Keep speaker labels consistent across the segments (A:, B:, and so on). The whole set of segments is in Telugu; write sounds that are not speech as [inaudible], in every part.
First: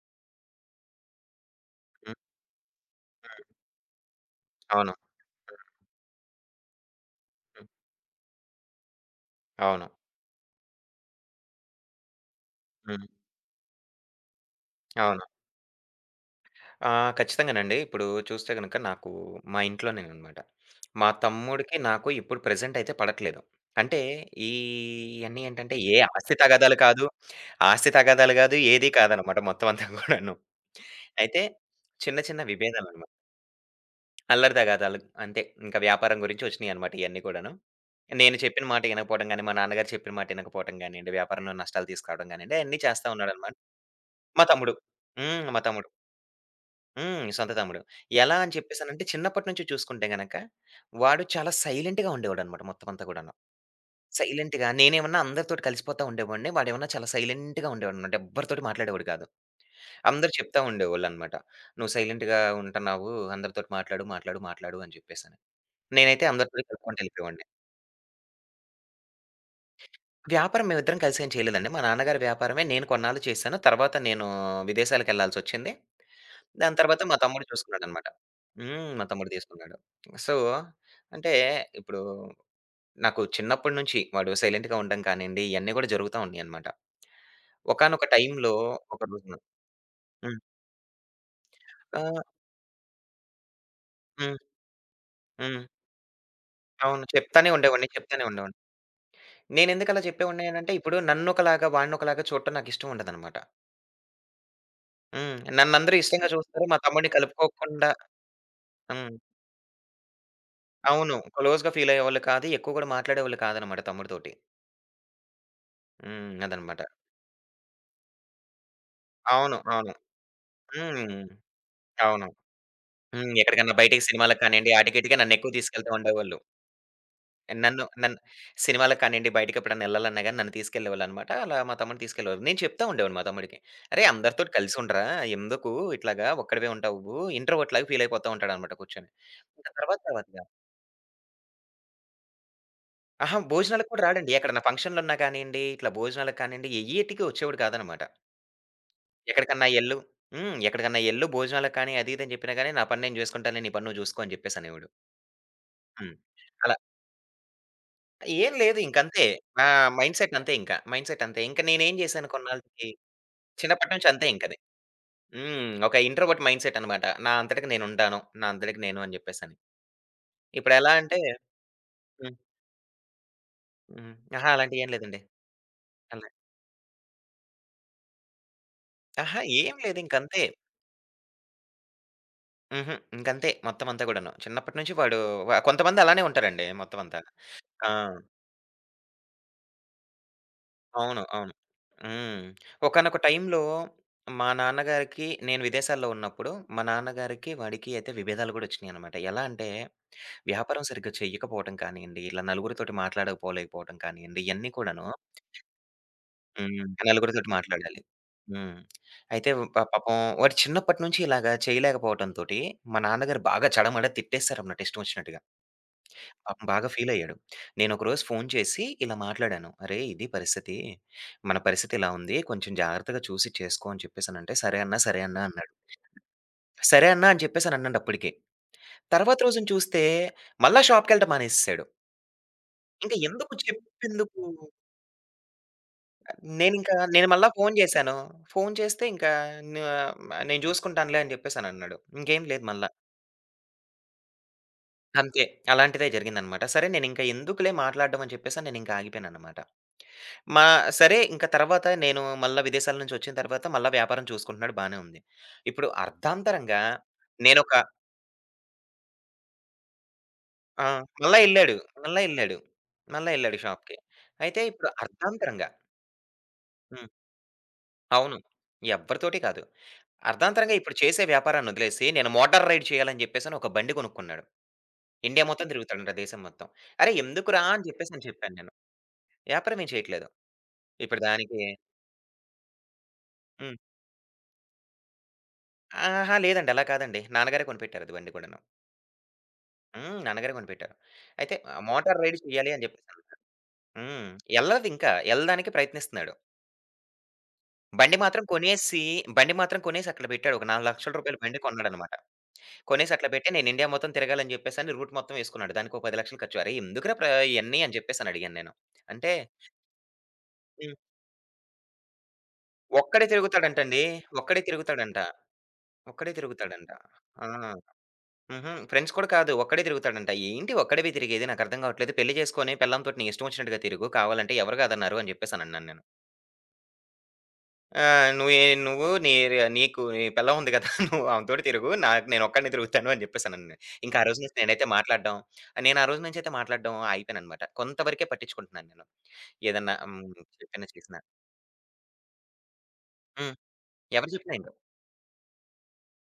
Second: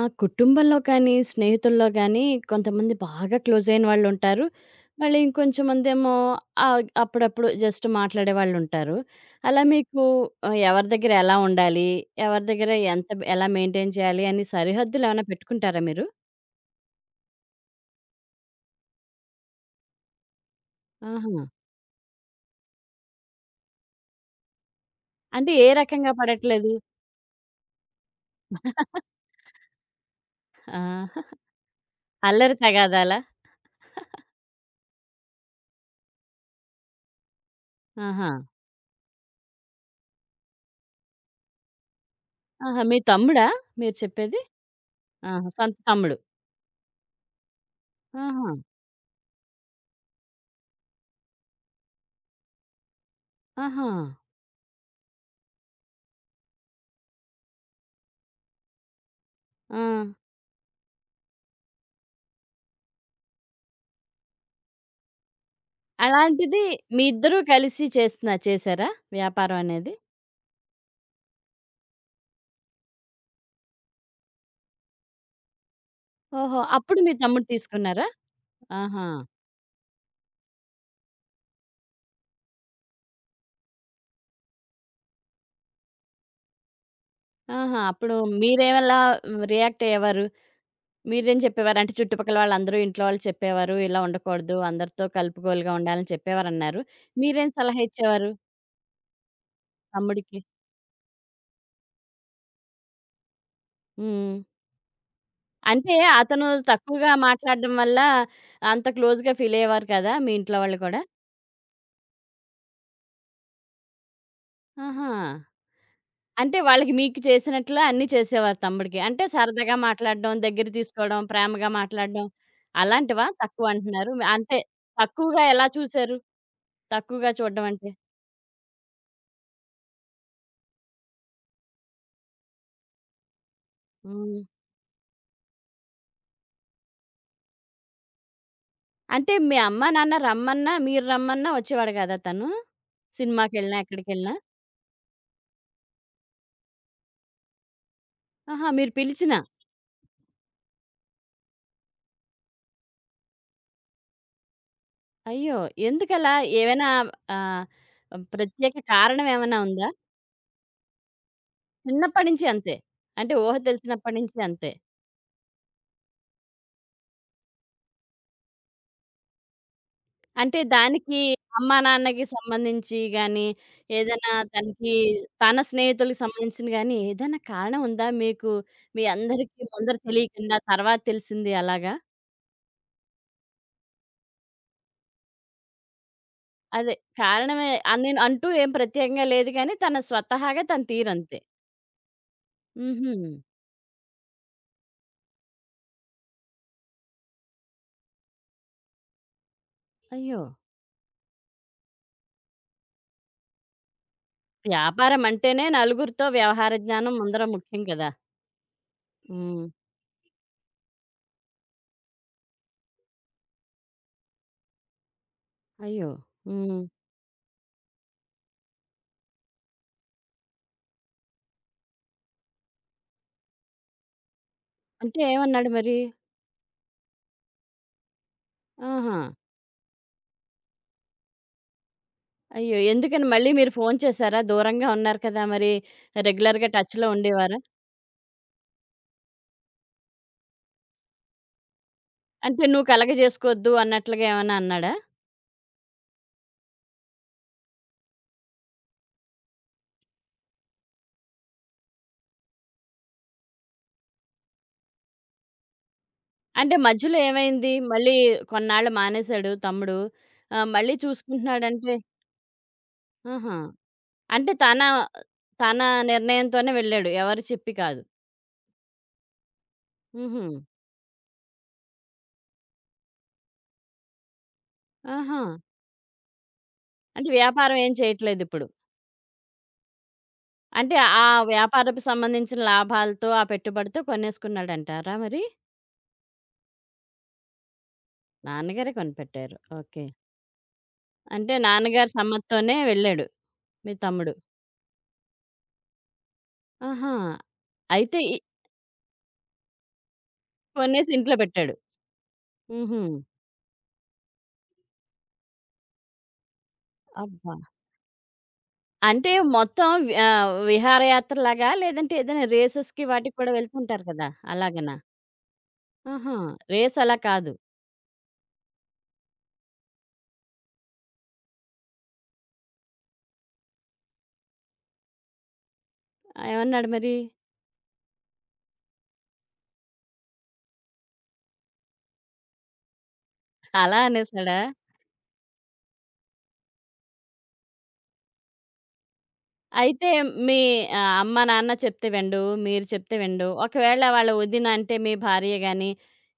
A: ఆ! కుటుంబంలో కానీ, స్నేహితుల్లో
B: హ్మ్.
A: గానీ కొంతమంది బాగా క్లోజయిన వాళ్ళుంటారు.
B: అవును.
A: మళ్ళీ ఇంకొంచెం మందేమో అప్పుడప్పుడు
B: హ్మ్.
A: జస్ట్ మాట్లాడే వాళ్ళుంటారు. అలా
B: అవును.
A: మీకు ఎవరి దగ్గర ఎలా ఉండాలి? ఎవరి దగ్గర
B: హ్మ్.
A: ఎంత ఎలా మెయింటైన్ చేయాలి అని సరిహద్దులేమైనా
B: అవును.
A: పెట్టుకుంటారా మీరు?
B: ఖచ్చితంగానండి. ఇప్పుడు చూస్తే గనక నాకు మా ఇంట్లోనేననమాట. మా
A: ఆహా!
B: తమ్ముడికి, నాకు ఇప్పుడు ప్రెజెంట్ అయితే పడట్లేదు. అంటే ఈ ఇయన్నీ
A: అంటే ఏ
B: ఏంటంటే ఏ
A: రకంగా
B: ఆస్తి
A: పడట్లేదు?
B: తగాదాలు కాదు, ఆస్తి తగాదాలు కాదు, ఏది
A: [laughs]
B: కాదనమాట మొత్తం అంతా కూడాను.
A: ఆ!
B: అయితే చిన్న చిన్న
A: అల్లరి
B: విభేదాలనమాట.
A: తగాదాలా?
B: అల్లరి తగాదాలు అంతే. ఇంకా వ్యాపారం గురించి వచ్చినియనమాట ఇయన్నీ కూడాను.
A: ఆహా!
B: నేను చెప్పిన మాట ఇనకపోవడం గాని, మా నాన్నగారు చెప్పిన మాట ఇనకపోవడం గానియండి, వ్యాపారంలో నష్టాలు తీసుకురావడం గానియండి, అయన్నీ
A: ఆహా! మీ
B: చేస్తా
A: తమ్ముడా
B: ఉన్నాడనమాట.
A: మీరు చెప్పేది?
B: మా తమ్ముడు. హ్మ్.
A: ఆహా!
B: మా
A: సొంత
B: తమ్ముడు.
A: తమ్ముడు.
B: హ్మ్. సొంత తమ్ముడు. ఎలా
A: ఆహా!
B: అని చెప్పేసనంటే చిన్నప్పటి నుంచి చూసుకుంటే గనక, వాడు చాలా సైలెంట్‌గా ఉండేవాడన్నమాట మొత్తం అంతా గూడాను.
A: ఆహా!
B: సైలెంట్‌గా నేనేమన్నా అందరితోటి కలిసిపోతా ఉండేవాడిని. వాడేమన్నా చాలా సైలెంట్‌గా ఉండేవాడన్నమాట. ఎవ్వరితోటి మాట్లాడేవాడు కాదు.
A: ఆ!
B: అందరూ చెప్తా ఉండేవాళ్ళన్నమాట. "నువ్వు సైలెంట్‌గా ఉంటున్నావు. అందరితోటి మాట్లాడు, మాట్లాడు, మాట్లాడు" అని చెప్పేసని. నేనైతే
A: అలాంటిది
B: అందరితోటి కలుపుకుంటూ
A: మీ ఇద్దరూ
B: ఎళ్ళిపోయేవాడిని.
A: కలిసి చేసారా? వ్యాపారం అనేది?
B: వ్యాపారం మేమిద్దరం కలిసేం చేయలేదండి. మా నాన్నగారి వ్యాపారమే నేను కొన్నాళ్ళు చేశాను. తర్వాత నేను విదేశాలకెళ్ళాల్సొచ్చింది.
A: ఓహో!
B: దాని
A: అప్పుడు
B: తర్వాత
A: మీ
B: మా తమ్ముడు
A: తమ్ముడు తీసుకున్నారా?
B: చూసుకున్నాడనమాట. హ్మ్.
A: ఆహా!
B: మా తమ్ముడు తీసుకున్నాడు. సో, అంటే ఇప్పుడు నాకు చిన్నప్పటి నుంచి వాడు సైలెంట్‌గా ఉండడం కానియండి, ఇయన్నీ కూడా జరుగుతా ఉన్నాయనమాట.
A: ఆహా!
B: ఒకానొక
A: అప్పుడు
B: టైంలో
A: మీరెలా
B: ఒక రోజున
A: రియాక్ట్ అయ్యేవారు?
B: హ్మ్.
A: మీరేం చెప్పేవారు? అంటే
B: ఆహ్,
A: చుట్టుపక్కల వాళ్ళందరూ ఇంట్లో వాళ్ళు చెప్పేవారు, ఇలా
B: హ్మ్.
A: ఉండకూడదు, అందరితో
B: హ్మ్.
A: కలుపుగోలుగా ఉండాలని చెప్పేవారన్నారు.
B: అవును.
A: మీరేం
B: చెప్తానే
A: సలహా
B: ఉండేవాడిని, చెప్తానే
A: ఇచ్చేవారు
B: ఉండేవాడిని. నేనెందుకు అలా
A: తమ్ముడికి?
B: చెప్పేవాడిని అనంటే, ఇప్పుడు నన్నొకలాగా, వాడినొకలాగా చూడటం నాకిష్టం ఉండదనమాట.
A: హ్మ్.
B: హ్మ్.
A: అంటే
B: నన్నందరూ ఇష్టంగా
A: అతను
B: చూస్తారు. మా
A: తక్కువగా
B: తమ్ముడిని
A: మాట్లాడడం
B: కలుపుకోకుండా
A: వల్ల అంత
B: హ్మ్.
A: క్లోజ్‌గా ఫీల్ అయ్యేవారు కదా! మీ ఇంట్లో వాళ్ళు కూడా?
B: అవును. క్లోజ్‌గా ఫీలయ్యేవాళ్ళు కాదు. ఎక్కువ కూడా మాట్లాడేవాళ్ళు కాదనమాట తమ్ముడితోటి.
A: ఆహా!
B: హ్మ్.
A: అంటే
B: అదనమాట.
A: వాళ్ళకి మీకు చేసినట్లు అన్నీ చేసేవారు తమ్ముడికి. అంటే
B: అవును.
A: సరదాగా
B: అవును.
A: మాట్లాడడం, దగ్గర తీసుకోవడం,
B: హ్మ్.
A: ప్రేమగా మాట్లాడడం
B: అవును.
A: అలాంటివా
B: హ్మ్.
A: తక్కువ
B: ఎక్కడికన్నా బయటికి
A: అంటున్నారు?
B: సినిమాలకు
A: అంటే
B: కానియండి, ఆటికి ఈటికి
A: తక్కువగా
B: నన్నెక్కువ
A: ఎలా
B: తీసుకెళ్తా
A: చూసారు?
B: ఉండేవాళ్ళు.
A: తక్కువగా చూడడం
B: నన్ను
A: అంటే?
B: నన్ను సినిమాలకు కానియండి, బయటికి ఎప్పుడన్నా ఎళ్ళాలన్నా గాని నన్ను తీసుకెళ్ళేవాళ్ళనమాట. అలా మా తమ్ముడిని తీసుకెళ్ళేవారు. నేను చెప్తా ఉండేవాడిని మా తమ్ముడికి. "అరేయ్!
A: హ్మ్.
B: అందరితోటి కలిసి ఉండరా. ఎందుకు ఇట్లాగా ఒక్కడివే ఉంటావు. ఇంట్రోవర్ట్ లాగా ఫీల్ అయిపోతా" ఉంటాడనమాట కూర్చొని.
A: అంటే మీ
B: ఇంకా
A: అమ్మా,
B: తర్వాత
A: నాన్న
B: తర్వాతగా
A: రమ్మన్నా, మీరు రమ్మన్నా వచ్చేవాడు కాదా తను?
B: అహా!
A: సినిమాకెళ్ళినా,
B: భోజనాలకు కూడా
A: ఎక్కడికెళ్ళినా?
B: రాడండి. ఎక్కడన్నా ఫంక్షన్‌లున్నా కానియండి, ఇట్లా భోజనాలకు కానియండి, ఎయ్యేటికి వచ్చేవాడు కాదనమాట.
A: ఆహా! మీరు పిలిచినా?
B: ఎక్కడికన్నా ఎళ్ళు హ్మ్. ఎక్కడికన్నా ఎళ్ళు భోజనాలకు కానీ, అది ఇది అని చెప్పినా గాని, "నా పని నేను జూసుకుంటానులే. నీ పని నువ్వు జూసుకో" అని చెప్పేసనేవాడు.
A: అయ్యో!
B: హ్మ్.
A: ఎందుకలా?
B: అలా
A: ఏవైనా ఆహ్,
B: ఏం
A: ప్రత్యేక
B: లేదు ఇంకంతే.
A: కారణం ఏమైనా
B: నా
A: ఉందా?
B: మైండ్‌సెట్ అంతే ఇంక. మైండ్‌సెట్ అంతే. ఇంక నేనేం
A: చిన్నప్పటి
B: చేశాను
A: నుంచి అంతే.
B: కొన్నాళ్ళకి
A: అంటే ఊహ
B: చిన్నప్పటి నుంచి
A: తెలిసినప్పటి
B: అంతే
A: నుంచి
B: ఇంకది.
A: అంతే.
B: హ్మ్. ఒక ఇంట్రోవర్ట్ మైండ్‌సెట్ అనమాట. నా అంతటికి నేనుంటాను. నా అంతటికి నేను అని చెప్పేసని.
A: అంటే
B: ఇప్పుడెలా
A: దానికి
B: అంటే
A: అమ్మా, నాన్నకి
B: హ్మ్.
A: సంబంధించి గాని,
B: హ్మ్.
A: ఏదైనా
B: అహా! అలాంటియేం
A: తనకి
B: లేదండి.
A: తన స్నేహితులకి
B: అలా
A: సంబంధించింది గాని, ఏదైనా కారణం ఉందా మీకు? మీ
B: అహా!
A: అందరికీ
B: ఏం
A: ముందర
B: లేదు ఇంకంతే.
A: తెలియకుండా తర్వాత తెలిసింది అలాగా?
B: హుహు. ఇంకంతే మొత్తం అంతా కూడాను. చిన్నప్పటి నుంచి వాడు కొంతమంది అలానే ఉంటారండి
A: అదే
B: మొత్తం అంతా.
A: కారణమే
B: ఆ!
A: అని అంటూ ఏం ప్రత్యేకంగా లేదు గానీ, తన స్వతహాగా తన
B: అవును.
A: తీరంతే.
B: అవును. హ్మ్.
A: హుహు.
B: ఒకానొక టైంలో మా నాన్నగారికి నేను విదేశాల్లో ఉన్నప్పుడు, మా నాన్నగారికి, వాడికి అయితే విభేదాలు గూడా ఒచ్చినియనమాట. ఎలా అంటే,
A: అయ్యో!
B: వ్యాపారం సరిగ్గా చెయ్యకపోవటం కానియ్యండి, ఇలా నలుగురితోటి మాట్లాడకపోలేకపోవటం కానియ్యండి, ఇయన్నీ కూడాను
A: వ్యాపారం అంటేనే నలుగురితో వ్యవహార
B: హ్మ్.
A: జ్ఞానం ముందర
B: నలుగురితోటి
A: ముఖ్యం
B: మాట్లాడాలి.
A: కదా!
B: హ్మ్. అయితే
A: హ్మ్.
B: పాపం వాడు చిన్నప్పటి నుంచి ఇలాగా చేయలేకపోవటంతోటి, మా నాన్నగారు బాగా చడమడ తిట్టేసారనమాట ఇష్టమొచ్చినట్టుగా.
A: అయ్యో!
B: పాపం
A: హ్మ్.
B: బాగా ఫీలయ్యాడు. నేనొకరోజు ఫోను చేసి ఇలా మాట్లాడాను. "అరేయ్! ఇది పరిస్థితి. మన పరిస్థితి ఇలా ఉంది. కొంచెం జాగ్రత్తగా చూసి చేసుకో" అని చెప్పేసనంటే, "సరే అన్నా,
A: అంటే
B: సరే అన్నా"
A: ఏమన్నాడు
B: అన్నాడు.
A: మరి?
B: సరే అన్నా అని చెప్పేసనన్నాడప్పటికే.
A: ఆహా!
B: తర్వాత రోజున చూస్తే మళ్ళా షాప్‌కెళ్ళటం మానేసేసాడు.
A: అయ్యో!
B: ఇంక
A: ఎందుకని మళ్ళీ
B: ఎందుకు
A: మీరు ఫోను చేసారా?
B: చెప్పెందుకు?
A: దూరంగా ఉన్నారు కదా! మరి రెగ్యులర్‌గా టచ్‌లో
B: నేను మళ్ళా
A: ఉండేవారా?
B: ఫోను చేశాను. ఫోను చేస్తే ఇంకా న "నేను చూసుకుంటానులే" అని చెప్పేసనన్నాడు. ఇంకేం
A: అంటే
B: లేదు
A: "నువ్వు
B: మళ్ళా.
A: కలగజేసుకోవద్దు" అన్నట్లుగా ఏమన్నా అన్నాడా?
B: అంతే. అలాంటిదే జరిగిందనమాట. సరే నేనింక ఎందుకులే మాట్లాడడం అని చెప్పేసని నేనింక ఆగిపోయాననమాట. మా సరే ఇంక తర్వాత నేను మళ్ళా విదేశాల నుంచి వచ్చిన తర్వాత మళ్ళా వ్యాపారం చూసుకుంటున్నాడు బానే ఉంది. ఇప్పుడు
A: అంటే
B: అర్ధాంతరంగా
A: మధ్యలో ఏమైంది?
B: నేనొక
A: మళ్ళీ కొన్నాళ్ళు మానేసాడు తమ్ముడు.
B: ఆ!
A: మళ్ళీ
B: మళ్ళా ఎళ్ళాడు.
A: చూసుకుంటున్నాడంటే
B: మళ్ళా ఎళ్ళాడు. మళ్ళా
A: ఆహా!
B: ఎళ్ళాడు షాప్‌కి.
A: అంటే
B: అయితే
A: తన
B: ఇప్పుడు అర్ధాంతరంగా
A: తన నిర్ణయంతోనే
B: హ్మ్.
A: వెళ్ళాడు. ఎవరు చెప్పి కాదు.
B: అవును. ఎవ్వరితోటి కాదు.
A: హుహు.
B: అర్ధాంతరంగా ఇప్పుడు చేసే వ్యాపారాన్ని వదిలేసి నేను మోటార్ రైడ్ చేయాలని జెప్పేసని ఒక బండి కొనుక్కున్నాడు.
A: ఆహా!
B: ఇండియా మొత్తం తిరుగుతాడంట దేశం మొత్తం. "అరె!
A: అంటే
B: ఎందుకురా"
A: వ్యాపారం
B: అని
A: ఏం
B: జెప్పేసని చెప్పాను
A: చేయట్లేదిప్పుడు.
B: నేను. వ్యాపారం ఏం చేయట్లేదు.
A: అంటే
B: ఇప్పుడు
A: ఆ
B: దానికి
A: వ్యాపారపు సంబంధించిన లాభాలతో, ఆ
B: హ్మ్.
A: పెట్టుబడితో కొనేసుకున్నాడంటారా మరి?
B: ఆహా! లేదండి అలా కాదండి. నాన్నగారే కొనిపెట్టారు అది బండి కూడాను.
A: నాన్నగారే కొనిపెట్టారు. ఓకే.
B: హ్మ్. నాన్నగారే కొనిపెట్టారు.
A: అంటే
B: అయితే
A: నాన్నగారి
B: మోటార్ రైడ్ చేయాలి
A: సమ్మతితోనే
B: అని జెప్పేసని.
A: వెళ్ళాడు మీ
B: హ్మ్.
A: తమ్ముడు.
B: ఎళ్ళదింకా. ఎళ్ళడానికి ప్రయత్నిస్తున్నాడు.
A: ఆహా!
B: బండి
A: అయితే
B: మాత్రం కొనేసి బండి మాత్రం కొనేసి అక్కడ బెట్టాడు. ఒక రూ.
A: కొనేసి
B: 4,00,000
A: ఇంట్లో
B: బండి
A: పెట్టాడు.
B: కొన్నాడనమాట.
A: హుహు.
B: కొనేసి అట్లా బెట్టి నేను ఇండియా మొత్తం తిరగాలని జెప్పేసని రూట్ మొత్తం యేసుకున్నాడు. దానికో 10,00,000 ఖర్చు. "అరేయ్! ఎందుకురా
A: అబ్బా!
B: ఇయన్నీ" అని జెప్పేసనడిగాను నేను.
A: అంటే
B: అంటే
A: మొత్తం
B: హ్మ్.
A: విహారయాత్రలాగా లేదంటే ఏదైనా రేసెస్‌కి
B: ఒక్కడే
A: వాటికి కూడా
B: తిరుగుతాడంటండి.
A: వెళ్తుంటారు కదా!
B: ఒక్కడే
A: అలాగనా?
B: తిరుగుతాడంట. ఒక్కడే
A: ఆహా!
B: తిరుగుతాడంట.
A: రేస్ అలా
B: ఆ!
A: కాదు.
B: హుహు. ఫ్రెండ్స్ కూడా కాదు. ఒక్కడే తిరుగుతాడంట. ఏంటి ఒక్కడివే తిరిగేది? నాకర్థం కావట్లేదు. పెళ్లి చేసుకొని పెళ్ళాంతోటి నీ ఇష్టం వచ్చినట్టుగా తిరుగు. కావాలంటే ఎవరు కాదన్నారు అని చెప్పేసనన్నాను నేను.
A: ఆ, ఏమన్నాడు మరి?
B: ఆహ్, నువ్వే నువ్వు నీ నీకు నీ పెళ్ళాం ఉంది కదా! [laughs] నువ్వు ఆమెతోటి తిరుగు. నాకు నేనొక్కడినే తిరుగుతాను అని చెప్పేసనన్నాను.
A: అలా
B: ఇంకా ఆ రోజు నుంచి
A: అనేసాడా?
B: నేనైతే మాట్లాడడం నేను ఆ రోజు నుంచయితే మాట్లాడడం ఆగిపోయాననమాట. కొంతవరకే పట్టించుకుంటున్నాను నేను. ఏదన్నా
A: అయితే
B: హ్మ్.
A: మీ
B: చెప్పినా చేసినా.
A: అమ్మ, నాన్న చెప్తే వినడు, మీరు చెప్తే వినడు.
B: హ్మ్.
A: ఒకవేళ వాళ్ళ
B: ఎవరు చెప్పినా
A: వదిన
B: ఏంటో.
A: అంటే మీ భార్య గాని,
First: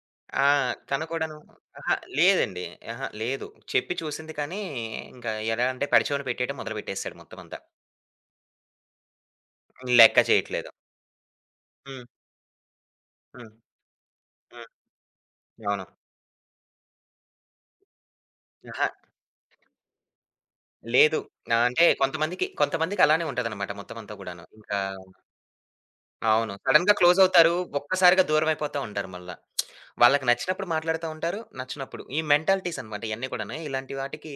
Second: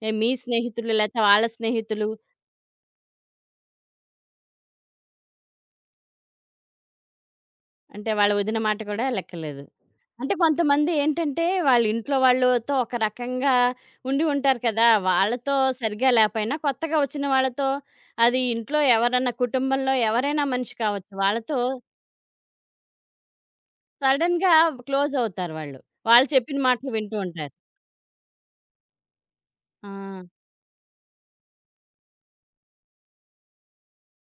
A: మీ
B: ఆ!
A: స్నేహితులు
B: తను
A: లేతే
B: కూడాను
A: వాళ్ళ
B: అహా!
A: స్నేహితులు
B: లేదండి. అహా! లేదు. చెప్పి చూసింది కానీ, ఇంకా ఎలా అంటే పరిచయం పెట్టేయడం మొదలుపెట్టేసాడు మొత్తం అంతా.
A: అంటే వాళ్ళ వదిన మాట కూడా లెక్కలేదు.
B: లెక్క
A: అంటే
B: చేయట్లేదు.
A: కొంతమంది ఏంటంటే, వాళ్ళ
B: హ్మ్.
A: ఇంట్లో వాళ్ళతో ఒక
B: హ్మ్.
A: రకంగా ఉండి ఉంటారు
B: హ్మ్.
A: కదా! వాళ్ళతో
B: అవును.
A: సరిగ్గా లేపోయినా, కొత్తగా వచ్చిన వాళ్ళతో అది ఇంట్లో
B: అహా!
A: ఎవరన్నా కుటుంబంలో ఎవరైనా మనిషి కావచ్చు.
B: లేదు.
A: వాళ్ళతో
B: అంటే కొంతమందికి కొంతమందికి అలానే ఉంటదనమాట మొత్తం అంతా గూడాను.
A: సడెన్‌గా
B: ఇంకా
A: క్లోజవుతారు వాళ్ళు. వాళ్ళు
B: అవును.
A: చెప్పిన మాటలు
B: సడెన్‌గా
A: వింటూ
B: క్లోజవుతారు.
A: ఉంటారు.
B: ఒక్కసారిగా దూరమైపోతా ఉంటారు మళ్ళా.
A: ఆ!
B: వాళ్ళకి నచ్చినప్పుడు మాట్లాడుతా ఉంటారు. నచ్చనప్పుడు. ఈ మెంటాలిటీస్ అనమాట ఇయన్నీ కూడాను. ఇలాంటి వాటికి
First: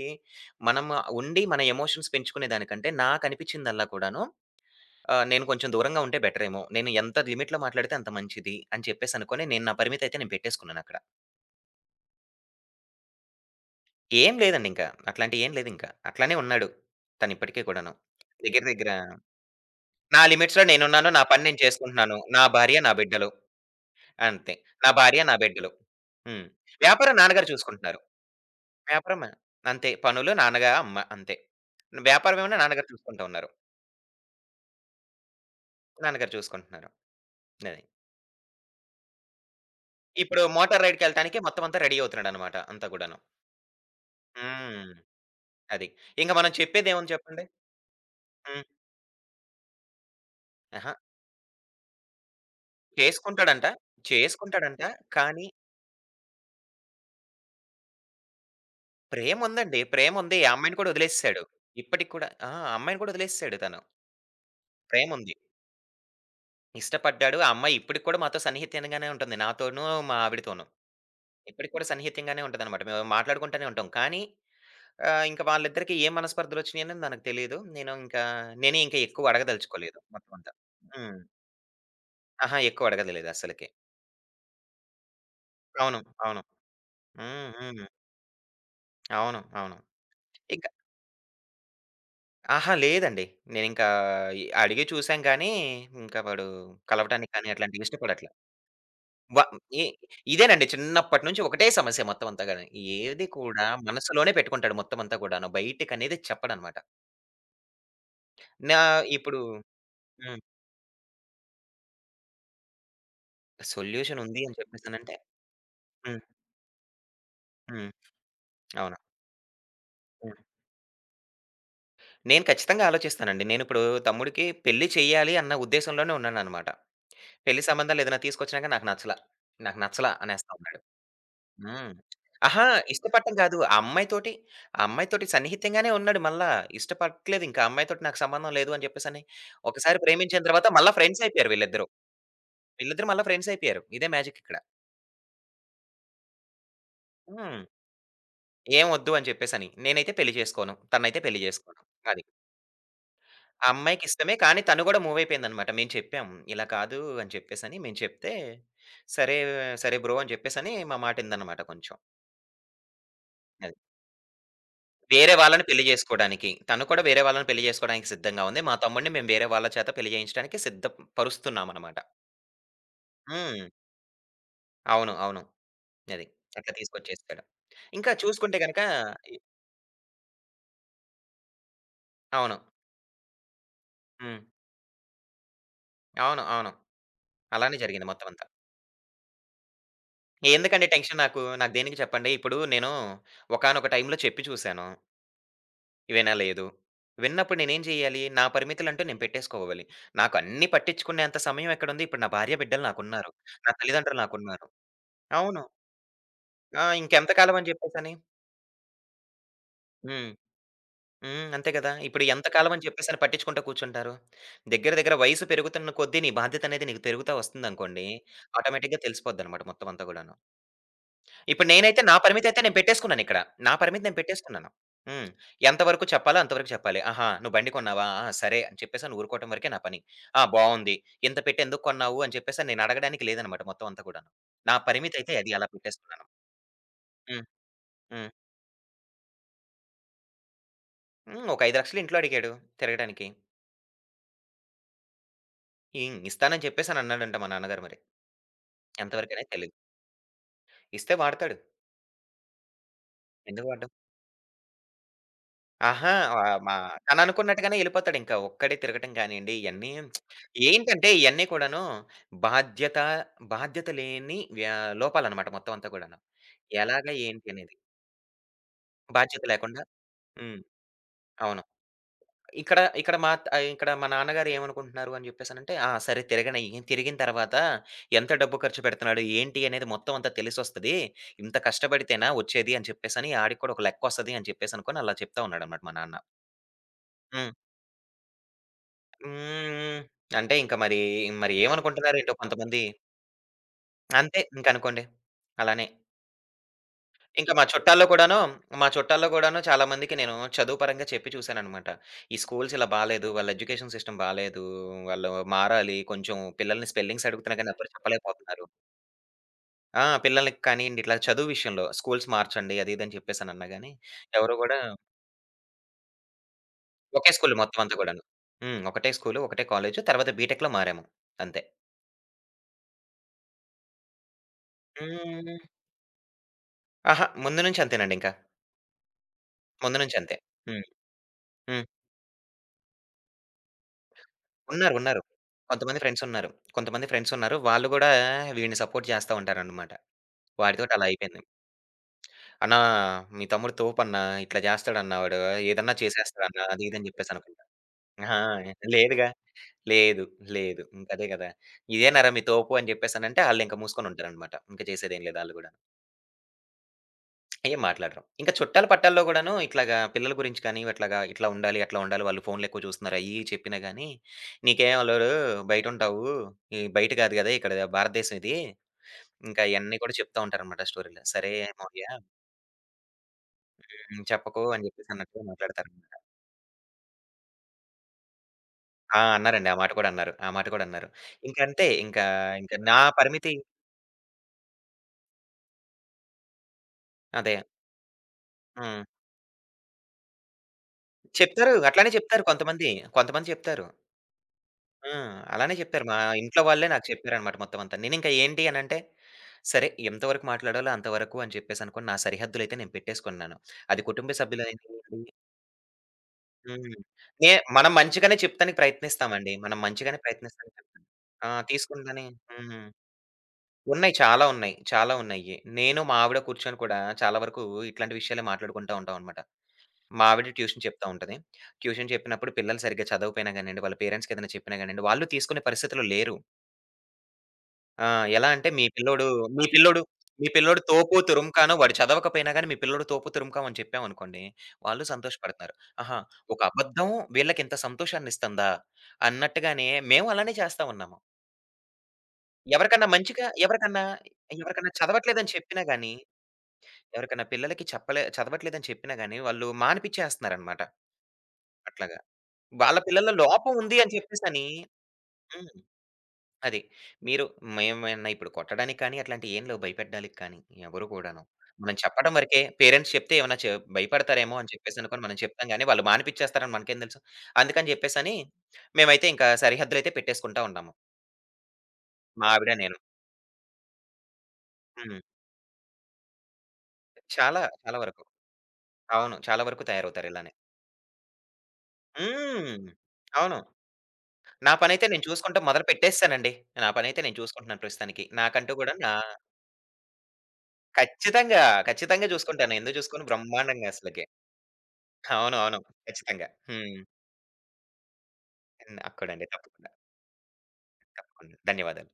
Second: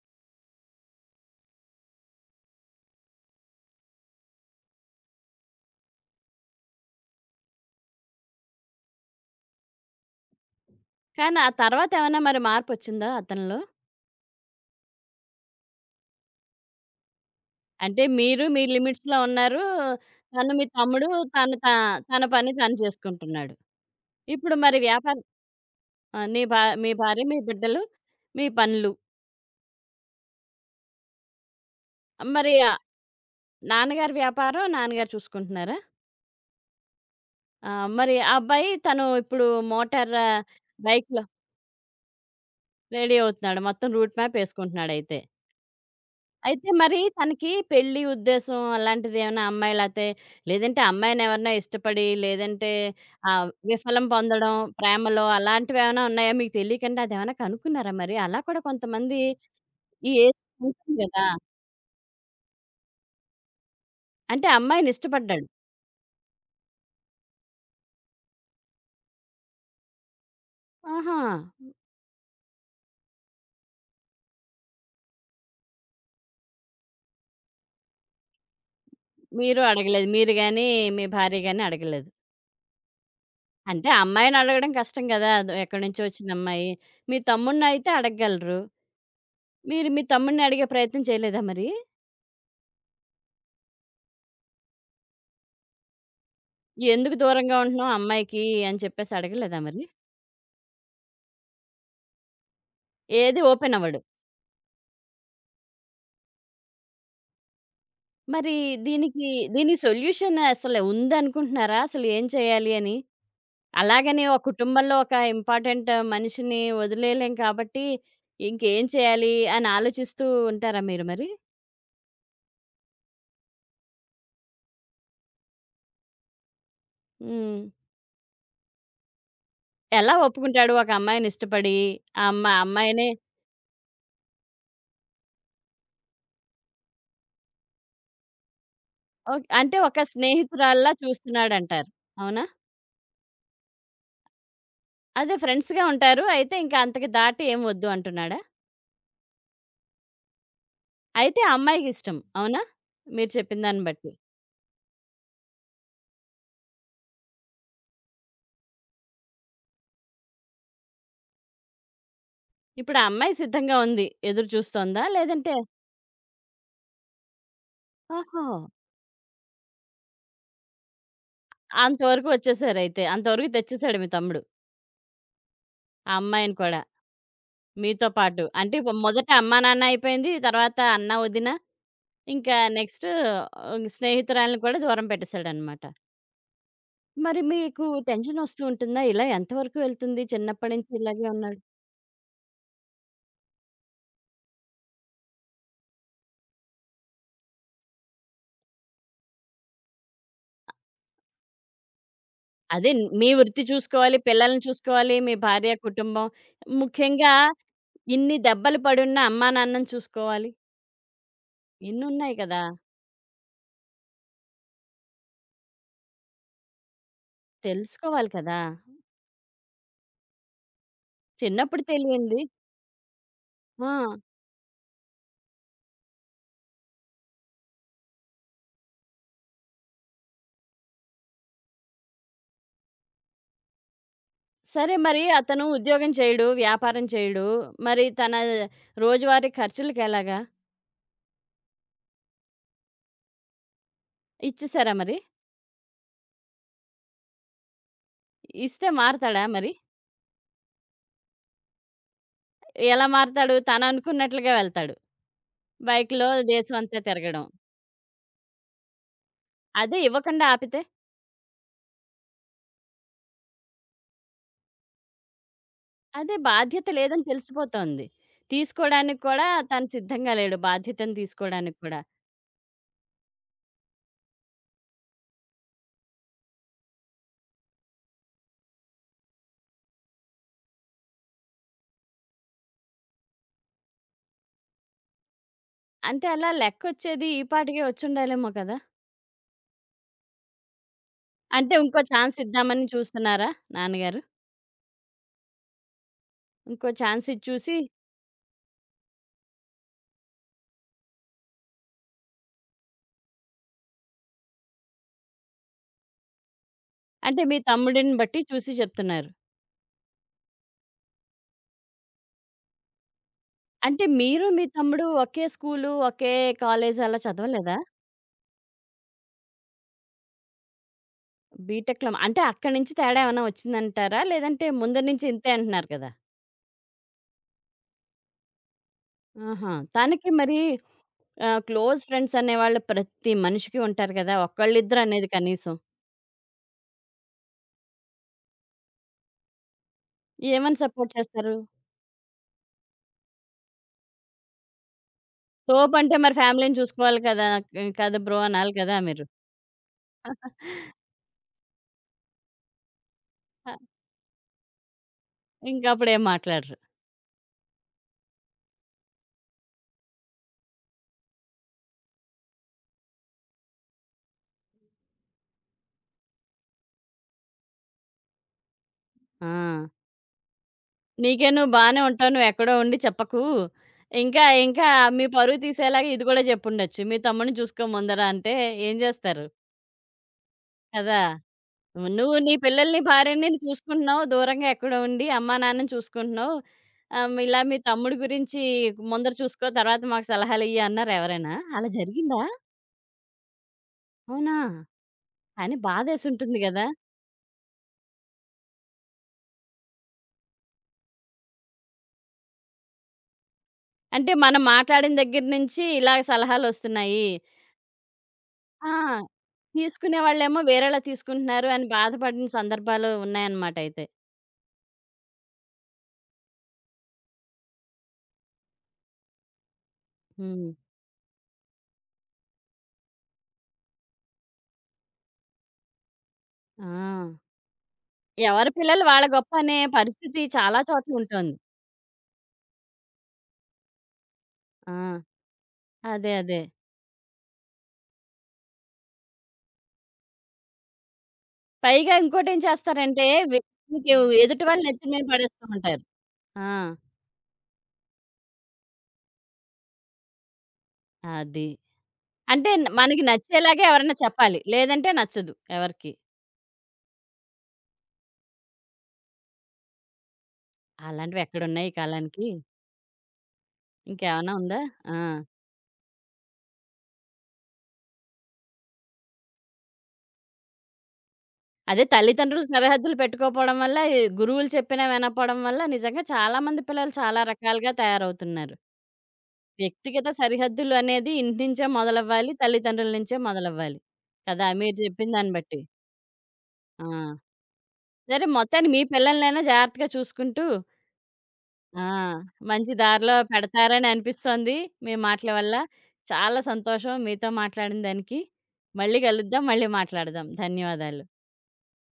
B: మనం ఉండి మన ఎమోషన్స్ పెంచుకునే దానికంటే నాకనిపించిందల్లా కూడాను నేను కొంచెం దూరంగా ఉంటే బెటరేమో. నేను ఎంత లిమిట్‌లో మాట్లాడితే అంత మంచిది అని చెప్పేసనుకోని నేను నా పరిమితయితే నేను పెట్టేసుకున్నానక్కడ.
A: కానీ ఆ తర్వాత ఏమన్నా మరి మార్పొచ్చిందా అతనిలో?
B: ఏం లేదండి ఇంకా. అట్లాంటియేం లేదింకా. అట్లానే ఉన్నాడు. తనిప్పటికి కూడాను.
A: అంటే మీరు మీ
B: దగ్గర దగ్గర
A: లిమిట్స్‌లో ఉన్నారు.
B: నా
A: తను
B: లిమిట్స్‌లో
A: మీ తమ్ముడు
B: నేనున్నాను. నా పని
A: తను
B: నేను
A: తా
B: చేసుకుంటున్నాను.
A: తన
B: నా
A: పని తను
B: భార్య, నా బిడ్డలు.
A: చేసుకుంటున్నాడు. ఇప్పుడు
B: అంతే.
A: మరి
B: నా
A: వ్యాపారం
B: భార్య, నా బిడ్డలు.
A: ఆ! నీ
B: హ్మ్.
A: భా మీ
B: వ్యాపారం
A: భార్య, మీ
B: నాన్నగారు
A: బిడ్డలు,
B: చూసుకుంటున్నారు.
A: మీ పనులు.
B: వ్యాపారం అంతే. పనులు అమ్మ అంతే. వ్యాపారమేమో
A: మరి
B: నాన్నగారు చూసుకుంటా ఉన్నారు.
A: నాన్నగారి వ్యాపారం నాన్నగారు చూసుకుంటున్నారా?
B: నాన్నగారు చూసుకుంటున్నారు.
A: ఆ!
B: అది.
A: మరి ఆ అబ్బాయి తను ఇప్పుడు మోటార్
B: ఇప్పుడు మోటార్
A: బైక్‌లో
B: రైడ్‌కెళ్ళటానికి మొత్తం అంతా రెడీ అవుతున్నాడనమాట అంతా
A: రెడీ
B: గూడాను.
A: అవుతున్నాడు. మొత్తం రూట్ మ్యాప్
B: హ్మ్.
A: ఏసుకుంటున్నాడయితే.
B: అది. ఇంక
A: అయితే
B: మనం
A: అయితే మరి
B: చెప్పేదేముంది చెప్పండి?
A: తనకి పెళ్లి ఉద్దేశం
B: హ్మ్.
A: అలాంటిదేమన్నా అమ్మాయి లేతే లేదంటే
B: అహా!
A: అమ్మాయినెవరినో ఇష్టపడి, లేదంటే
B: చేసుకుంటాడంట.
A: విఫలం పొందడం
B: చేసుకుంటాడంట.
A: ప్రేమలో
B: కానీ
A: అలాంటివేమైనా ఉన్నాయా? మీకు తెలియకుండా అదేమైనా కనుక్కున్నారా మరి? అలా కూడా కొంతమంది
B: ప్రేముందండి.
A: ఈ
B: ప్రేముంది.
A: ఏజ్
B: ఆ అమ్మాయిని కూడా
A: ఉంటుంది గదా!
B: వదిలేసేసాడు. ఇప్పటికి కూడా ఆ! ఆ అమ్మాయిని కూడా వదిలేసేసాడు తను.
A: అంటే అమ్మాయిని
B: ప్రేముంది.
A: ఇష్టపడ్డాడు.
B: ఇష్టపడ్డాడు. ఆ అమ్మాయి ఇప్పటికి కూడా మాతో సన్నిహితంగానే ఉంటుంది. నాతోనూ, మా ఆవిడతోనూ.
A: ఆహా!
B: ఇప్పటికి కూడా సన్నిహితంగానే ఉంటదనమాట. మేము మాట్లాడుకుంటూనే ఉంటాం. కానీ ఇంక వాళ్ళిద్దరికీ ఏ మనస్పర్ధలొచ్చినాయని నాకు తెలీదు. నేను ఇంకా నేనే ఇంకా ఎక్కువ
A: మీరు
B: అడగదలుచుకోలేదు
A: అడగలేదు. మీరు
B: మొత్తం అంతా.
A: గాని, మీ
B: హ్మ్.
A: భార్య గాని అడగలేదు.
B: అహా! ఎక్కువ అడగలేదు అస్సలకి.
A: అంటే అమ్మాయిని అడగడం కష్టం కదా! అదో ఎక్కడి
B: అవును.
A: నుంచో వచ్చిన
B: అవును.
A: అమ్మాయి. మీ
B: హ్మ్. హ్మ్.
A: తమ్ముడినయితే అడగగలరు.
B: అవును. అవును.
A: మీరు మీ తమ్ముడిని అడిగే ప్రయత్నం చేయలేదా మరి?
B: అహా! లేదండి. నేనింకా ఇ అడిగి చూసాం గానీ, ఇంకా వాడు
A: ఎందుకు
B: కలవటానికి కానీ
A: దూరంగా
B: అట్లాంటివి
A: ఉంటున్నావు
B: ఇష్టపడట్ల.
A: అమ్మాయికి అని చెప్పేసి
B: వ
A: అడగలేదా మరి?
B: ఇ ఇదేనండి చిన్నప్పటి నుంచి ఒకటే సమస్య మొత్తం అంతా గాని. ఏది
A: ఏది
B: కూడా
A: ఓపెన్ అవ్వడు.
B: మనసులోనే పెట్టుకుంటాడు మొత్తం అంతా కూడాను. బయటికనేది చెప్పడనమాట.
A: మరి
B: నా
A: దీనికి
B: ఇప్పుడు
A: దీని సొల్యూషన్
B: హ్మ్.
A: అసలు ఉందనుకుంటున్నారా? అసలు ఏం చేయాలి అని? అలాగని
B: సొల్యూషనుంది
A: ఒక
B: అని
A: కుటుంబంలో ఒక
B: చెప్పేసనంటే
A: ఇంపార్టెంట్
B: హ్మ్.
A: మనిషిని వదిలేయలేం కాబట్టి,
B: హ్మ్.
A: ఇంకేం
B: అవును.
A: చేయాలి అని ఆలోచిస్తూ
B: హ్మ్.
A: ఉంటారా మీరు మరి?
B: నేను ఖచ్చితంగా ఆలోచిస్తానండి. నేనిప్పుడు తమ్ముడికి పెళ్లి చెయ్యాలి అన్న ఉద్దేశంలోనే ఉన్నాననమాట.
A: హ్మ్.
B: పెళ్లి సంబంధాలేదైనా తీసుకొచ్చినా గాని నాకు నచ్చలా. నాకు నచ్చలా
A: ఎలా
B: అనేస్తా
A: ఒప్పుకుంటాడు
B: ఉన్నాడు.
A: ఒక అమ్మాయిని ఇష్టపడి,
B: హ్మ్.
A: ఆ అమ్మా
B: అహా!
A: అమ్మాయినే
B: ఇష్టపడటం కాదు. ఆ అమ్మాయితోటి సన్నిహితంగానే ఉన్నాడు మళ్ళా. ఇష్టపడట్లేదింకా. ఆ అమ్మాయితోటి నాకు సంబంధం లేదు అని చెప్పేసని.
A: ఓకే. అంటే
B: ఒకసారి
A: ఒక
B: ప్రేమించిన తర్వాత
A: స్నేహితురాల్లా
B: మళ్ళా ఫ్రెండ్స్ అయిపోయారు వీళ్ళిద్దరూ.
A: చూస్తున్నాడంటారు. అవునా?
B: వీళ్ళిద్దరూ మళ్ళా ఫ్రెండ్స్ అయిపోయారు. ఇదే మ్యాజిక్ ఇక్కడ.
A: అదే ఫ్రెండ్స్‌గా ఉంటారు. అయితే ఇంకా అంతకు దాటి ఏం
B: హ్మ్.
A: వద్దు అంటున్నాడా?
B: ఏం వద్దు అని చెప్పేసని. నేనైతే పెళ్లి చేసుకోను. తనైతే
A: అయితే
B: పెళ్లి
A: ఆ
B: చేసుకోను.
A: అమ్మాయికిష్టం.
B: అది.
A: అవునా? మీరు చెప్పిన
B: ఆ
A: దాన్ని
B: అమ్మాయికి
A: బట్టి.
B: ఇష్టమే కానీ తను కూడా మూవ్ అయిపోయిందనమాట. మేము చెప్పాం. ఇలా కాదు అని చెప్పేసని మేము చెప్తే, సరే, సరే బ్రో! అని చెప్పేసని మా మాటిందనమాట కొంచెం.
A: ఇప్పుడు ఆ అమ్మాయి
B: అది.
A: సిద్ధంగా ఉంది. ఎదురు చూస్తోందా?
B: వేరే
A: లేదంటే
B: వాళ్ళని పెళ్లి చేసుకోడానికి. తను కూడా వేరే వాళ్ళని పెళ్లి చేసుకోవడానికి
A: ఓహో!
B: సిద్ధంగా ఉంది. మా తమ్ముడిని మేము వేరే వాళ్ళ చేత పెళ్లి చేయించడానికి సిద్ధపరుస్తున్నామనమాట.
A: అంతవరకు వచ్చేసారయితే. అంతవరకు
B: హ్మ్.
A: తెచ్చేసాడు మీ తమ్ముడు.
B: అవును. అవును.
A: ఆ
B: అది.
A: అమ్మాయిని
B: అట్లా
A: కూడా
B: తీసుకొచ్చేసాడు.
A: మీతో
B: ఇంకా
A: పాటు.
B: చూసుకుంటే
A: అంటే
B: గనక
A: ఇప్పుడు మొదట
B: ఇ
A: అమ్మా, నాన్న అయిపోయింది. తర్వాత అన్న, వదిన ఇంకా
B: అవును.
A: నెక్స్ట్
B: హ్మ్.
A: స్నేహితురాలిని కూడా దూరం పెట్టేసాడనమాట.
B: అవును. అవును.
A: మరి
B: అలానే
A: మీకు
B: జరిగింది మొత్తం అంతా.
A: టెన్షనొస్తూ ఉంటుందా? ఇలా ఎంత వరకు వెళ్తుంది? చిన్నప్పటి
B: ఎందుకండి
A: నుంచి
B: టెన్షన్
A: ఇలాగే
B: నాకు?
A: ఉన్నాడు.
B: నాకు దేనికి చెప్పండి? ఇప్పుడు నేను ఒకానొక టైంలో చెప్పి చూసాను. వినలేదు. విన్నప్పుడు నేనేం చేయాలి? నా పరిమితులంటూ నేను పెట్టేసుకోవాలి. నాకు అన్నీ పట్టించుకునేంత సమయం ఎక్కడుంది? ఇప్పుడు నా భార్య, బిడ్డలు
A: అదే మీ
B: నాకున్నారు.
A: వృత్తి
B: నా
A: చూసుకోవాలి,
B: తల్లిదండ్రులు
A: పిల్లల్ని
B: నాకున్నారు.
A: చూసుకోవాలి, మీ
B: అవును.
A: భార్య, కుటుంబం.
B: ఆ! ఇంకెంత
A: ముఖ్యంగా
B: కాలం అని జెప్పేసని.
A: ఇన్ని దెబ్బలు పడున్న అమ్మా, నాన్నని
B: హ్మ్.
A: చూసుకోవాలి.
B: హ్మ్. అంతే గదా! ఇప్పుడు
A: ఇన్నున్నాయి
B: ఎంత
A: కదా!
B: కాలం అని జెప్పేసని పట్టించుకుంటా కూర్చుంటారు. దగ్గర దగ్గర వయసు పెరుగుతున్న కొద్దీ నీ బాధ్యతనేది నీకు పెరుగుతా వస్తుందనుకోండి,
A: తెలుసుకోవాలి కదా!
B: ఆటోమేటిక్‌గా తెలిసిపోద్దనమాట మొత్తం అంతా గూడాను. ఇప్పుడు
A: చిన్నప్పుడు
B: నేనైతే నా
A: తెలియంది.
B: పరిమితయితే నేను పెట్టేసుకున్నానిక్కడ. నా
A: ఆ!
B: పరిమితి నేను పెట్టేసుకున్నాను. హ్మ్. ఎంత వరకు చెప్పాలో అంత వరకు చెప్పాలి. ఆహా! నువ్వు బండి కొన్నావా? ఆ! సరే అని చెప్పేసని ఊరుకోవటం వరకే నా పని. ఆ! బావుంది. ఇంత పెట్టి ఎందుకు కొన్నావు అని చెప్పేసని నేను అడగడానికి లేదనమాట మొత్తం అంతా గూడాను. నా
A: సరే మరి
B: పరిమితయితే అది
A: అతను
B: అలా
A: ఉద్యోగం
B: పెట్టేసుకున్నాను.
A: చేయడు, వ్యాపారం చేయడు.
B: హ్మ్.
A: మరి
B: హ్మ్.
A: తన రోజువారీ ఖర్చులకెలాగా?
B: హ్మ్. ఒక 5,00,000 ఇంట్లో అడిగాడు తిరగడానికి.
A: ఇచ్చేసారా మరి?
B: హ్మ్. ఇస్తానని చెప్పేసనన్నాడంట మా నాన్నగారు మరి.
A: ఇస్తే మారతాడా
B: ఎంతవరకనేది
A: మరి?
B: తెలీదు. ఇస్తే వాడతాడు.
A: ఎలా మారతాడు?
B: ఎందుకు వాడడు?
A: తననుకున్నట్లుగా వెళ్తాడు.
B: అహా!
A: బైక్‌లో
B: ఆహ్, మా
A: దేశమంతా తిరగడం.
B: తననుకున్నట్టుగానే ఎళ్ళిపోతాడింకా. ఒక్కడే తిరగటం గానియండి, ఇయన్నీ
A: అదే ఇవ్వకుండా ఆపితే?
B: ఏంటంటే ఇయన్నీ కూడాను బాధ్యత, బాధ్యత లేని వ్య లోపాలనమాట మొత్తం అంతా కూడాను.
A: అదే బాధ్యత
B: ఎలాగా
A: లేదని
B: ఏంటి అనేది.
A: తెలిసిపోతోంది. తీసుకోడానికి
B: బాధ్యత
A: కూడా
B: లేకుండా
A: తను సిద్ధంగా లేడు.
B: హ్మ్.
A: బాధ్యతను
B: అవును.
A: తీసుకోడానికి కూడా.
B: ఇక్కడ ఇక్కడ మా త ఇక్కడ మా నాన్నగారు ఏమనుకుంటున్నారు అని జెప్పేసనంటే, ఆ! సరే తిరగనియి. తిరిగిన తర్వాత ఎంత డబ్బు ఖర్చు పెడుతున్నాడు, ఏంటి అనేది మొత్తం అంతా తెలిసొస్తది. ఇంత కష్టపడితేనా వచ్చేది అని చెప్పేసని, ఆడికి కూడా ఒక లెక్కొస్తది అని చెప్పేసనుకోని అలా చెప్తా ఉన్నాడనమాట మా నాన్న.
A: అంటే అలా లెక్కొచ్చేది ఈ
B: హ్మ్.
A: పాటికే వచ్చుండాలేమో కదా!
B: హ్మ్. హ్మ్. అంటే ఇంక మరి, మరి
A: అంటే ఇంకో
B: ఏమనుకుంటున్నారేంటో
A: ఛాన్స్
B: కొంతమంది.
A: ఇద్దామని చూస్తున్నారా నాన్నగారు?
B: అంతే ఇంకనుకోండి. అలానే.
A: ఇంకో ఛాన్స్ ఇచ్చి
B: ఇంకా మా
A: చూసి
B: చుట్టాల్లో కూడాను, మా చుట్టాల్లో కూడాను చాలా మందికి నేను చదువు పరంగా చెప్పి చూశాననమాట. ఈ స్కూల్స్ ఇలా బాలేదు. వాళ్ళ ఎడ్యుకేషన్ సిస్టమ్ బాలేదు. వాళ్ళు మారాలి. కొంచెం పిల్లల్ని స్పెల్లింగ్స్
A: అంటే మీ
B: అడుగుతున్నా గాని ఎవ్వరు
A: తమ్ముడిని బట్టి
B: చెప్పలేకపోతున్నారు.
A: చూసి చెప్తున్నారు.
B: ఆ! పిల్లలకి కానియండి ఇట్లా చదువు విషయంలో స్కూల్స్ మార్చండి. అది ఇది అని చెప్పేసనన్నా గాని
A: అంటే మీరు,
B: ఎవరు
A: మీ
B: గూడా
A: తమ్ముడు ఒకే స్కూలు, ఒకే కాలేజు అలా
B: ఒకే స్కూల్
A: చదవలేదా?
B: మొత్తం అంతా గూడాను. హ్మ్. ఒకటే స్కూలు, ఒకటే కాలేజు. తర్వాత బీటెక్‌లో మారాము. అంతే.
A: బీటెక్‌లో అంటే అక్కడి నుంచి తేడా ఏమన్నా వచ్చిందంటారా? లేదంటే ముందు నుంచి ఇంతే
B: హ్మ్.
A: అంటున్నారు కదా!
B: అహా! ముందు నుంచి అంతేనండింకా.
A: ఆహా!
B: ముందు నుంచి
A: తనకి
B: అంతే.
A: మరి
B: హ్మ్.
A: ఆ!
B: హ్మ్.
A: క్లోజ్ ఫ్రెండ్స్ అనేవాళ్ళు ప్రతి మనిషికి ఉంటారు కదా!
B: ఉన్నారు.
A: ఒకళ్ళిద్దరు
B: ఉన్నారు.
A: అనేది కనీసం.
B: కొంతమంది ఫ్రెండ్స్ ఉన్నారు. కొంతమంది ఫ్రెండ్స్ ఉన్నారు. వాళ్ళు గూడా వీడిని సపోర్ట్ చేస్తా ఉంటారనమాట.
A: ఏమని
B: వాడితోటి అలా
A: సపోర్ట్
B: అయిపోయింది.
A: చేస్తారు?
B: "అన్నా మీ తమ్ముడు తోపన్నా. ఇట్లా చేస్తాడన్నా వాడు. ఏదన్నా
A: తోపంటే మరి
B: చేసేస్తాడన్నా"
A: ఫ్యామిలీ‌ని
B: అది ఇది అని
A: చూసుకోవాలి
B: చెప్పేసి
A: కదా!
B: అనుకుంటా.
A: కదా బ్రో!
B: అహా!
A: అనాలి కదా మీరు.
B: లేదుగా. లేదు. లేదు. ఇంకదే గదా! "ఇదేనారా మీ తోపు" అని చెప్పేసనంటే
A: ఆ!
B: ఆళ్ళింక మూసుకొనుంటారనమాట. ఇంక చేసేదేం లేదు ఆళ్ళు గూడా.
A: ఇంకప్పుడు ఏం మాట్లాడరు.
B: ఏం మాట్లాడరు. ఇంకా చుట్టాల పట్టాల్లో గూడాను ఇట్లాగా పిల్లల గురించి కానీ, అట్లాగా ఇట్లా ఉండాలి, అట్లా ఉండాలి, వాళ్ళు ఫోన్‌లెక్కువ చూస్తున్నారు, అయ్యి ఇయ్యి చెప్పినా గానీ, "నీకేం అల్లుడు బయటుంటావు. ఈ బయట కాదు గదా! ఇక్కడ భారతదేశం ఇది."
A: ఆ!
B: ఇంకా ఇయన్నీ కూడా చెప్తా ఉంటారనమాట స్టోరీలు. "సరే
A: నువ్వు బానే
B: మావయ్య
A: ఉంటావు. నువ్వెక్కడో ఉండి చెప్పకు.
B: హ్మ్.
A: ఇంకా,
B: చెప్పకు" అని
A: ఇంకా
B: చెప్పేసి
A: మీ
B: అన్నట్టుగా
A: పరువు తీసేలాగా
B: మాట్లాడతారనమాట.
A: ఇది కూడా చెప్పుండొచ్చు. మీ తమ్ముడిని చూసుకో ముందర అంటే ఏం
B: ఆ!
A: చేస్తారు?
B: అన్నారండి. ఆ మాట కూడా అన్నారు.
A: కదా!
B: ఇంకంతే ఇంకా,
A: నువ్వు నీ
B: ఇంకా నా
A: పిల్లల్ని, భార్యని
B: పరిమితి
A: చూసుకుంటున్నావు. దూరంగా ఎక్కడో ఉండి అమ్మా, నాన్నని చూసుకుంటున్నావు.
B: అదే.
A: ఇలా మీ తమ్ముడి గురించి
B: హ్మ్.
A: ముందర చూసుకో. తర్వాత మాకు సలహాలియ్యి అన్నారా ఎవరైనా?
B: చెప్తారు.
A: అలా
B: అట్లానే
A: జరిగిందా?
B: చెప్తారు కొంతమంది. కొంతమంది చెప్తారు.
A: అవునా?
B: ఆ!
A: కానీ
B: అలానే చెప్పారు. మా
A: బాధేసుంటుంది
B: ఇంట్లో
A: గదా!
B: వాళ్ళే నాకు చెప్పారనమాట మొత్తం అంతా. నేనింకా ఏంటి అనంటే, సరే ఎంతవరకు మాట్లాడాలో అంతవరకు అని చెప్పేసనుకోని నా సరిహద్దులైతే నేను పెట్టేసుకున్నాను. అది కుటుంబ
A: అంటే మనం మాట్లాడిన
B: సభ్యులైనివ్వండి
A: దగ్గర నుంచి ఇలా
B: హ్మ్.
A: సలహాలొస్తున్నాయి.
B: నే మనం మంచిగానే చెప్తానికి
A: ఆ!
B: ప్రయత్నిస్తామండి. మనం మంచిగానే
A: తీసుకునేవాళ్ళేమో
B: ప్రయత్నిస్తానికి
A: వేరేలా
B: చెప్తాం. ఆ!
A: తీసుకుంటున్నారు అని
B: తీసుకుందని
A: బాధపడిన
B: హ్మ్.
A: సందర్భాలు ఉన్నాయన్నమాట అయితే.
B: ఉన్నాయి. చాలా ఉన్నాయి. నేను మా ఆవిడ కూర్చొని కూడా చాలా వరకు ఇట్లాంటి విషయాలే మాట్లాడుకుంటా ఉంటామనమాట. మా ఆవిడ
A: హ్మ్.
B: ట్యూషన్ చెప్తా ఉంటది. ట్యూషన్ చెప్పినప్పుడు పిల్లలు సరిగ్గా చదవకపోయినా గానియండి, వాళ్ళ పేరెంట్స్‌కేదైనా చెప్పినా గానియండి, వాళ్ళు తీసుకునే పరిస్థితిలో లేరు.
A: ఆ!
B: ఆ! ఎలా అంటే
A: ఎవరి పిల్లలు వాళ్ళ గొప్ప
B: మీ
A: అనే
B: పిల్లోడు,
A: పరిస్థితి
B: మీ
A: చాలా
B: పిల్లోడు
A: చోట్ల
B: తోపు
A: ఉంటోంది.
B: తురుంకాను వాడు చదవకపోయినా గాని మీ పిల్లోడు తోపు తురుంకాం అని చెప్పామనుకోండి,
A: ఆ!
B: వాళ్ళు సంతోషపడుతున్నారు. ఆహా!
A: అదే.
B: ఒక అబద్ధం వీళ్ళకింత సంతోషాన్నిస్తందా అన్నట్టుగానే మేము అలానే చేస్తా ఉన్నాము.
A: పైగా ఇంకోటేం
B: ఎవరికన్నా
A: చేస్తారంటే
B: మంచిగా ఎవరికన్నా,
A: వ్యక్తికి ఎదుటి వాళ్ళ
B: ఎవరికన్నా
A: నెత్తి మీద
B: చదవట్లేదని
A: పడేస్తూ
B: చెప్పినా
A: ఉంటారు.
B: గాని,
A: ఆ!
B: ఎవరికన్నా పిల్లలకి చదవట్లేదని చెప్పినా గాని, వాళ్ళు మానిపిచ్చేస్తన్నారనమాట
A: అది.
B: అట్లాగా.
A: అంటే
B: వాళ్ళ
A: మనకి
B: పిల్లల్లో లోపం
A: నచ్చేలాగా
B: ఉంది అని
A: ఎవరైనా చెప్పాలి.
B: చెప్పేసని
A: లేదంటే నచ్చదు
B: హ్మ్.
A: ఎవరికీ.
B: అది. మీరు మేమేమన్నా ఇప్పుడు కొట్టడానికి కానీ, అట్లాంటియి ఏం లేవు భయపెట్టడానికి కానీ ఎవరు కూడాను.
A: అలాంటివెక్కడున్నాయి
B: మనం
A: ఈ
B: చెప్పడం
A: కాలానికి?
B: వరకే పేరెంట్స్ చెప్తే ఏమన్నా చె
A: ఇంకేమన్నా
B: భయపడతారేమో అని
A: ఉందా? ఆ!
B: చెప్పేసనుకోని మనం చెప్తాం గానీ, వాళ్ళు మానిపిచ్చేస్తారని మనకేం తెలుసు. అందుకని చెప్పేసని మేమైతే ఇంకా సరిహద్దులైతే పెట్టేసుకుంటా ఉంటాము.
A: అదే
B: మా
A: తల్లిదండ్రులు
B: ఆవిడ నేను.
A: సరిహద్దులు పెట్టుకోపోవడం వల్ల, ఈ గురువులు చెప్పినా
B: హ్మ్.
A: వినకపోవడం వల్ల నిజంగా చాలా మంది పిల్లలు చాలా
B: చాలా,
A: రకాలుగా
B: చాలా వరకు.
A: తయారవుతున్నారు.
B: అవును. చాలా వరకు
A: వ్యక్తిగత
B: తయారవుతారు ఇలానే.
A: సరిహద్దులు అనేది ఇంటి నుంచే మొదలవ్వాలి.
B: హ్మ్.
A: తల్లిదండ్రుల నుంచే
B: అవును.
A: మొదలవ్వాలి. కదా!
B: నా
A: మీరు
B: పనైతే నేను
A: చెప్పిన దాన్ని
B: చూసుకుంటా
A: బట్టి.
B: మొదలు పెట్టేసేసానండి. నా
A: ఆ!
B: పనైతే నేను చూసుకుంటున్నాను ప్రస్తుతానికి.
A: సరే
B: నాకంటూ
A: మొత్తానికి
B: కూడా
A: మీ
B: నా
A: పిల్లలనైనా జాగ్రత్తగా చూసుకుంటూ
B: ఖచ్చితంగా,
A: ఆ!
B: ఖచ్చితంగా చూసుకుంటాను.
A: మంచి
B: ఎందుకు చూసుకోను
A: దారిలో
B: బ్రహ్మాండంగా
A: పెడతారని
B: అసలకి.
A: అనిపిస్తోంది మీ మాటల
B: అవును.
A: వల్ల.
B: అవును. ఖచ్చితంగా.
A: చాలా
B: హ్మ్.
A: సంతోషం మీతో మాట్లాడిన దానికి. మళ్ళీ
B: అక్కడండి.
A: కలుద్దాం. మళ్ళీ
B: తప్పకుండా.
A: మాట్లాడదాం. ధన్యవాదాలు.
B: తప్పకుండా. ధన్యవాదాలు.